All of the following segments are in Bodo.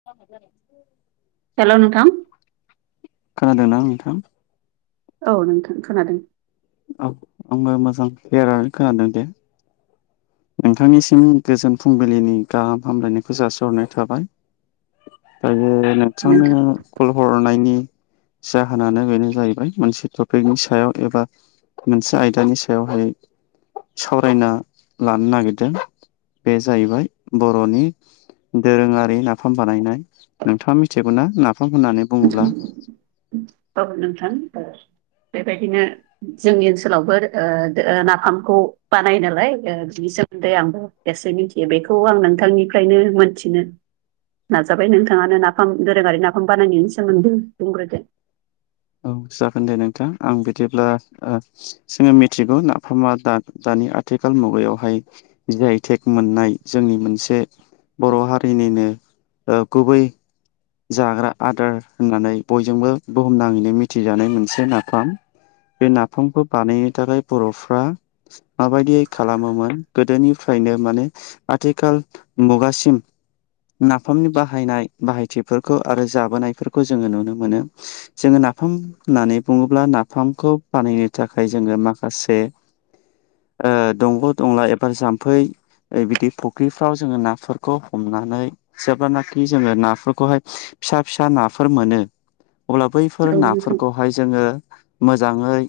[unintelligible] हेल' नोंथां? खोनादोंना नोंथां? औ नोंथां खोनादों। औ आङो मोजां क्लियारानो खोनादों दे। नोंथांनिसिम गोजोन फुंबिलिनि गाहाम हामलायनायखौ जासिहरनाय थाबाय। दायो नोंथां नोंथांनो कल हरनायनि जाहोनानो बेनो जाहैबाय मोनसे टपिकनि सायाव एबा मोनसे आयदानि सायावहाय। सावरायना लानो नागिरदों बे जाहैबाय बर'नि दोरोङारि नाफाम बानायनाय नोंथाङा मिथिगौ ना नाफाम होननानै बुङोब्ला औ नोंथां बेबायदिनो जोंनि ओनसोलावबो ओ ओ नाफामखौ बानायो नालाय ओ बिनि सोमोन्दै आंबो एसे मिथियो बेखौ आं नोंथांनिफ्रायनो मोनथिनो नाजाबाय नोंथाङानो नाफाम दोरोङारि नाफाम बानायनायनि सोमोन्दै बुंग्रोदो। औ जागोन दे नोंथां आं बिदिब्ला ओ जोङो मिथिगौ नाफामा दा-दानि आथिखाल मुगायावहाय। जि आय थेक मोननाय जोंनि मोनसे बर' हारिनिनो ओ गुबै जाग्रा आदार होननानै बयजोंबो बुहुमनाङैनो मिथिजानाय मोनसे नाफाम। बे नाफामखौ बानायनो थाखाय बर'फ्रा माबायदियै खालामोमोन गोदोनिफ्रायनो माने आथिखाल मुगासिम नाफामनि बाहायनाय बाहाय बेफोरखौ आरो जाबोनायफोरखौ जोङो नुनो मोनो। जोङो नाफाम होननानै बुङोब्ला नाफामखौ बानायनो थाखाय जोङो माखासे। ओ दंग' दंला एबा जाम्फै। ओ बिदि फुख्रिफ्राव जोङो नाफोरखौ हमनानै जेब्लानाखि जोङो नाफोरखौहाय। फिसा फिसा नाफोर मोनो अब्ला बैफोर औ नोंथां नाफोरखौ बेवहाय जोङो मोजाङै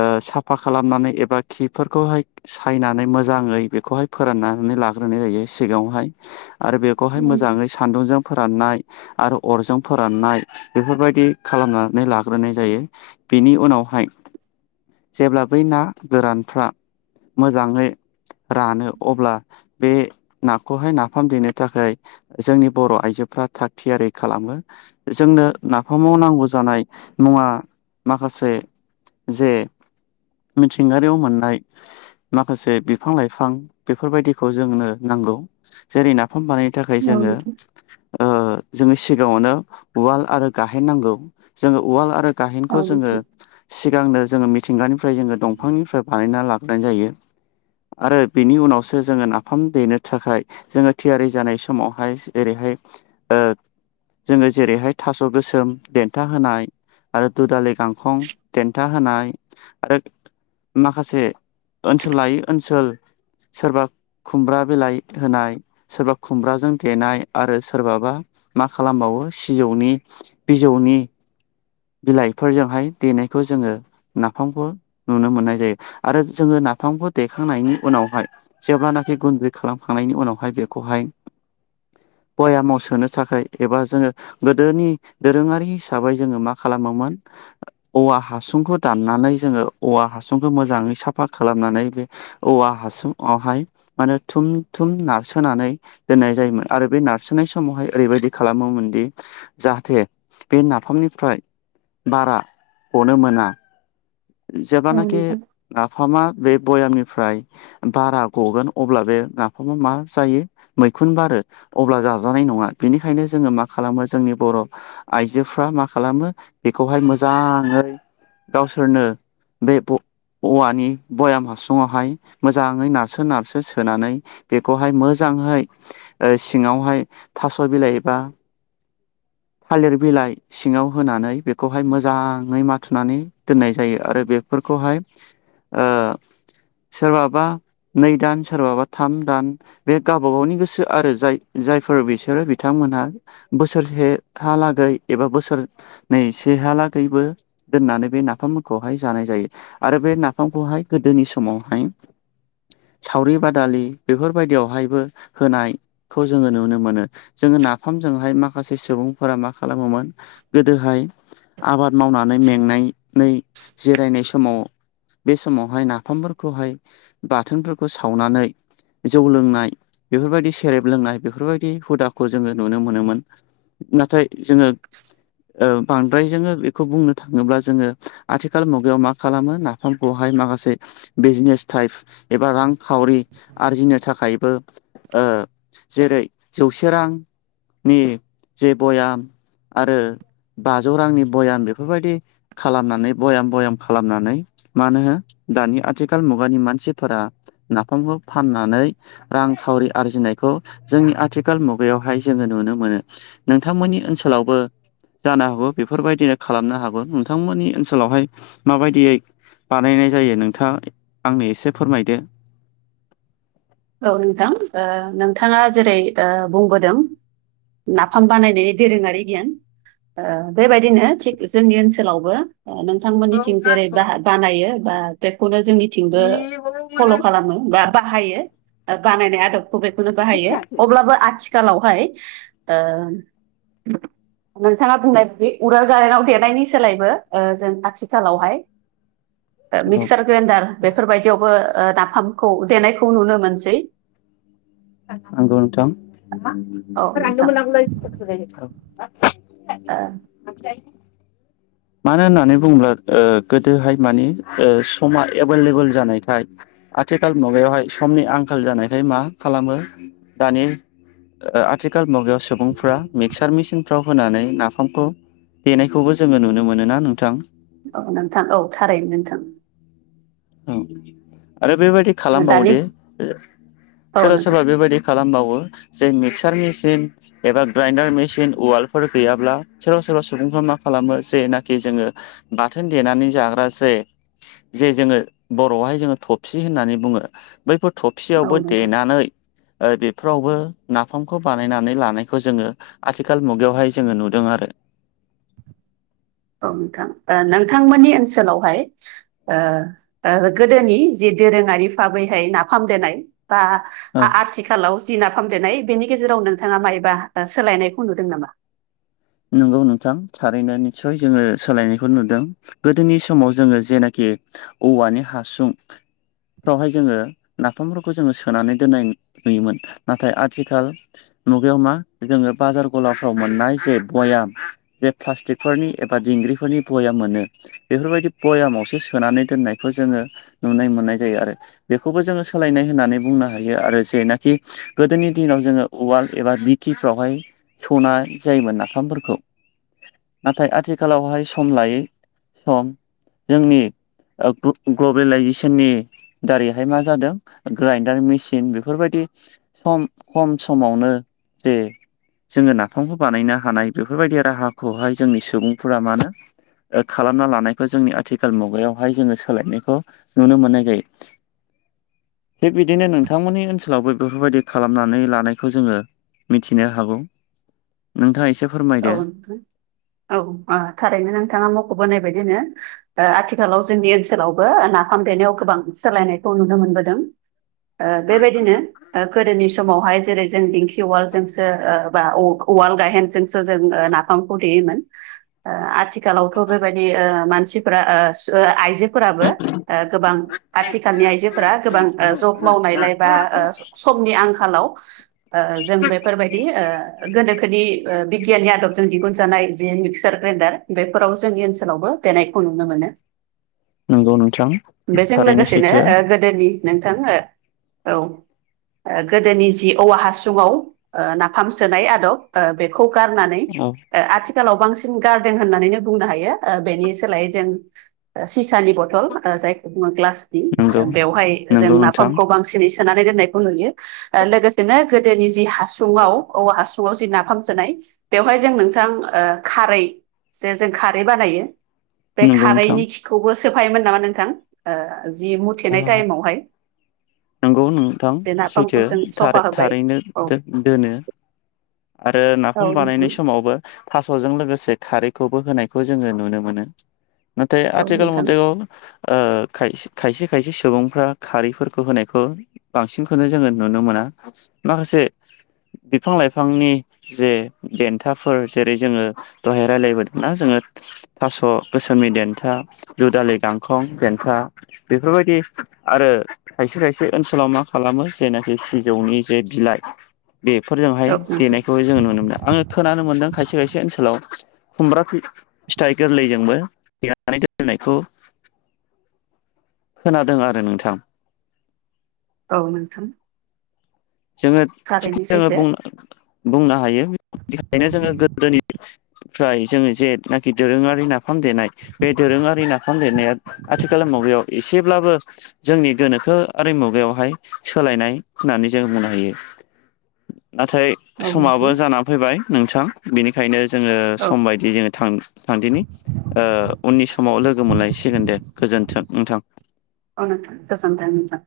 ओ साफा खालामनानै एबा खिफोरखौहाय सायनानै मोजाङै बेखौहाय फोराननानै लाग्रोनाय जायो सिगाङावहाय आरो बेखौहाय औ मोजाङै सान्दुंजों फोराननाय आरो अरजों फोराननाय बेफोरबायदि खालामनानै लाग्रोनाय जायो। बेनि उनावहाय जेब्ला बै ना गोरानफ्रा मोजाङै रानो अब्ला बे नाखौहाय नाफाम देनो थाखाय। जोंनि बर' आइजोफ्रा थाग थियारि खालामो। जोंनो नाफामाव नांगौ जानाय मुवा माखासे। जे मिथिंगारियाव मोननाय। माखासे बिफां लाइफां बेफोरबायदिखौ जोंनो नांगौ जेरै नाफाम बानाय थाखाय जोङो। नोंथां ओ जोङो सिगाङावनो उवाल आरो गाहेन नांगौ जोङो उवाल आरो औ गाहेनखौ नोंथां औ जोङो नोंथां सिगांनो जोङो मिथिंगानिफ्राय जोङो दंफांनिफ्राय बानायना लाबोनाय जायो आरो बेनि उनावसो जोङो नाफाम देनो थाखाय जोङो थियारि जानाय समावहाय जेरैहाय ओ जोङो जेरैहाय थास' गोसोम देन्था होनाय आरो दु दालि गांखं थेन्था होनाय आरो माखासे ओनसोल लायै ओनसोल। सोरबा खुमब्रा बिलाइ होनाय सोरबा खुमब्राजों देनाय आरो सोरबाबा मा खालामबावो सिजौनि बिजौनि बिलाइफोरजोंहाय देनायखौ जोङो नाफामखौ नुनो मोननाय जायो आरो जोङो नाफामखौ देखांनायनि उनावहाय जेब्लानाखि गुन्दै खालामखांनायनि उनावहाय बेखौहाय बयामावसोनो थाखाय एबा जोङो। गोदोनि दोरोङारि हिसाबै जोङो मा खालामोमोन औवा हासुंखौ दाननानै जोङो औवा हासुंखौ मोजाङै साफा खालामनानै बे औवा हासुंआवहाय माने थुम थुम नारसोनानै दोननाय जायोमोन आरो बे नारसो समावहाय ओरैबायदि खालामोमोनदि जाहाथे बे नाफामनिफ्राय बारा अनो मोना। औ जेब्लानाखि नोंथां नाफामा बे बयामनिफ्राय बारा गगोन अब्ला बे नाफामा मा जायो। मैखुन बारो अब्ला जाजानाय नङा बेनिखायनो जोङो मा खालामो जोंनि बर आइजोफ्रा मा खालामो बेखौहाय मोजाङै गावसोरनो बे औवानि बयाम हासुङावहाय मोजाङै नारसो नारसो सोनानै बेखौहाय मोजांहै सिङावहाय थास' बिलाइ बा [inaudible] थालिर बिलाइ सिङाव होनानै बेखौहाय मोजाङै माथुनानै दोननाय जायो। आरो बेफोरखौहाय ओ सोरबाबा नै दान सोरबा बा थाम दान बे गावबा गावनि गोसो आरो जाय जायफोर बिसोरो बिथांमोनहा बोसोर सेहालागै एबा बोसोर नै सेहालागैबो दोननानै बे नाफाम। खौहाय जानाय जायो आरो बे नाफामखौहाय गोदोनि समावहाय सावरि बादालि बेफोरबायदियावहायबो होनाय खौ जोङो नुनो मोनो जोङो नाफामजोंहाय माखासे सुबुंफोरा मा खालामोमोन। गोदोहाय आबाद मावनानै मेंनानै जिरायनाय समाव बे समावहाय नाफामफोरखौहाय बाथोनफोरखौ सावनानै जौ लोंनाय बेफोरबायदि सेरेब लोंनाय बेफोरबायदि हुदाखौ जोङो नुनो मोनोमोन। नाथाय जोङो ओ बांद्राय जोङो बेखौ बुंनो थाङोब्ला जोङो। आथिखाल मुगायाव मा खालामो नाफामखौहाय माखासे बिजनेस टाइप। एबा रांखावरि आरजिनो थाखायबो। जेरै जौसे रांनि जे बयाम। आरो बाजौ रांनि बयाम बेफोरबायदि खालामनानै। भबयाम बयाम खालामनानै मानो होन दानि आथिखाल मुगानि मानसिफोरा नाफामखौ फाननानै। रांखावरि आरजिनायखौ जोंनि आथिखाल मुगायावहाय जोङो नुनो मोनो। नोंथांमोननि ओनसोलावबो जानो हागौ बेफोरबायदिनो खालामनो हागौ नोंथांमोननि ओनसोल स्कुलावहाय माबायदियै बानायनाय जायो नोंथाङा आंनो एसे फोरमायदो। औ नोंथां ओ नोंथाङा जेरै बुंबोदों। नाफाम बानायनायनि दोरोङारि गियान। बेबायदिनो थिग जोंनि ओनसोलावबो नोंथांमोननिथिं जेरै बानायो बा बेखौनो जोंनि थिंबो फल' खालामो बा बाहायो बानायनाय आदबखौ बेखौनो बाहायो अब्लाबो आथिखालाव। आथिखालावहाय ओ नोंथाङा बुंनायबादि उवाल गायहेनाव देनायनि सोलायबो जों आथिखालावहाय औ मिक्सार ग्रेन्डार बेफोरबायदियावबो नाफामखौ देनायखौ नुनो मोनसै। सै औ नोंथां ओ, [unintelligible] [unintelligible] मानो होननानै बुङोब्ला ओ गोदोहाय मानि ओ समा एभलेबल जानायखाय आथिखाल मुगायावहाय समनि आंखाल जानायखाय मा खालामो दानि आथिखाल मुगायाव सुबुंफ्रा मिक्सार मेचिनफ्राव होनानै नाफामखौ देनायखौबो जोङो नुनो मोनो ना नोंथां। औ नोंथां औ थारैनो नोंथां। औ आरो बेबायदि ओ, दानि खालामबावोदि औ सोरबा नोंथां सोरबा बेबायदि खालामबावो जे मिक्सार मेसिन एबा ग्राइनडार मेसिन उवालफोर गैयाब्ला सोरबा सोरबा सुबुंफ्रा मा खालामो जेनाखि जोङो बाथोन देनानै जाग्रासो जे जोङो बर'आवहाय जोङो थबसि होननानै बुङो बैफोर थफसियावबो औ नोंथां देनानै ओ बेफोरावबो नाफामखौ बानायनानै लानायखौ जोङो आथिखाल मुगायावहाय जोङो नुदों आरो औ नोंथां नोंथांमोननि ओनसोलावहाय ओ ओ गोदोनि जि दोरोङारि बाहाबैहाय नाफाम देनाय बा औ आथिखालाव जि नाफाम देनाय बेनि गेजेराव नोंथाङा मायोबा सोलायनायखौ नुदों नामा नंगौ नोंथां थारैनो निस्सय जोङो सोलायनायखौ नुदों गोदोनि समाव जोङो जेनाखि औवानि हासुं फोरावहाय जोङो नाफामफोरखौ जोङो सोनानै दोन्नाय नुयोमोन नाथाय आथिखाल मुगायाव मा जोङो बाजार गलाफ्राव मोननाय जे भयाम बे प्लास्टिकफोरनि एबा दिंग्रिफोरनि भयाम मोनो। बेफोरबायदि भयामावसो सोनानै दोननायखौ जोङो नुनो मोननाय जायो आरो। बेखौबो जोङो सोलायनाय होननानै बुंनो हायो आरो जेनाखि गोदोनि दिनाव जोङो उवाल एबा दिंखि फोरावहाय सौनाय जायोमोन नाफामफोरखौ नाथाय आथिखालावहाय सम लायै सम जोंनि ग्लबेलाइजेसननि दारैहाय मा जादों ग्राइनडार मेसिन बेफोरबायदि सम खम समावनो जे जोङो नाफामखौ बानायनो हानाय बेफोरबायदि राहाखौहाय जोंनि सुबुंफोरा मानो खालामना लानायखौ जोंनि आथिखाल मुगायावहाय जोङो सोलायनायखौ नुनो मोननाय जायो। थिग बिदिनो नोंथांमोननि ओनसोलावबो बेफोरबायदि खालामनानै लानायखौ जोङो मिथिनो हागौ नोंथाङा एसे औ फोरमायदो नोंथां औ थारैनो नोंथाङा मख'बोनाय बायदिनो ओ आथिखालाव जोंनि ओनसोलावबो नाफाम देनायाव गोबां सोलायनायखौ नुनो मोनबोदों ओ बेबायदिनो गोदोनि समावहाय जेरै ज जों दिंखि उवालजोंसो बा उवाल गायेनजोंसो जों नाफामखौ देयोमोन। ओ आथिखालावथ' बेबायदि ओ मानसिफोरा आइजोफोराबो गोबां आथिखालनि आइजोफोरा गोबां जब मावनायलाय बा समनि आंखालाव जों बेफोरबायदि गोनोखोनि बिगियाननि आदबजों दिहुनजानाय जिे मिक्सार ग्राइन्डार बेफोराव जोंनि ओनसोलावबो देनायखौ नुनो मोनो। नंगौ नोंथां बेजों थारैनो लोगोसेनो सैथो गो दोनि नोंथां ओ औ। गोदोनि जि औवा हासुङाव ओ नाफाम सोनाय आदब बेखौ गारनानै औ। आथिखालाव बांसिन गारदों होननानैनो बुंनो हायो बेनि सोलायै जों सिसानि बथल जायखौ बुङो ग्लासनि नंगौ बेवहाय जों नंगौ नोंथां नाफामखौ बांसिन सिनि सोनानै दोननायखौ नुयो। लोगोसेनो गोदोनि जि हासुङाव औवा हासुुङाव जि नाफाम बेवहाय जों नोंथां ओ खारै जे जों खारै बानायो बे नंगौ नोंथां खारैनि खिखौबो सोफायोमोन नामा नोंथां जि मुथेनाय टाइमावहाय? नोंगौ नोंथां जे नाफामखौ सैथोै जों सफा होबाय थारै-थारैनो औ दो-दोनो। आरो औ नाफाम नोंथां बानायनाय समावबो थास'जों लोगोसे खारैखौबो होनायखौ जोङो नुनो मोनो। नाथाय औ आथिखाल नोंथां मुगायाव ओ खाय-खायसे खायसे सुबुंफ्रा खारैफोरखौ होनायखौ बांसिनखौनो जोङो नुनो मोना माखासे बिफां लाइफां बिफांनि जे देथाफोर जेरै जोङो दहाय रायलायबोदोंना जोङो थास' गोसोमनि देन्था दुदालि गांखं देन्था बेफोरबायदि आरो खायसे खायसे ओनसोलाव मा खालामो जेनाखि सिजौनि जे बिलाइ बेफोरजोंहाय औ नोंथां बेहाय जोङो नुनो मोनदों आङो खोनानो मोनदों खायसे खायसे ओनसोलाव खुमब्रा फिथाइ गोरलैजोंबो देरनानै दोननायखौ खोनादों आरो नोंथां। औ नोंथां। जोङो थिग थारैनो जोङो सैथो बुंनो हायो बेनि थाखायनो जोङो गोदोनि फ्राय जोङो जेनाखि दोरोङारि नाफाम देनाय बे दोरोङारि नाफाम देनाया आथिखाल मुगायाव एसेब्लाबो जोंनि गोनोखो आरि मुगायावहाय सोलायनाय होननानै जों बुंनो हायो नाथाय औ समाबो नोंथां जानानै फैबाय नोंथां। बिनिखायनो जोङो औ सम बायदि जोङो थां थांदिनि ओ उननि समाव लोगो मोनलायसिगोन दे गोजोन्थों नोंथां। अह नोंथां गोजोनथों नोंथां।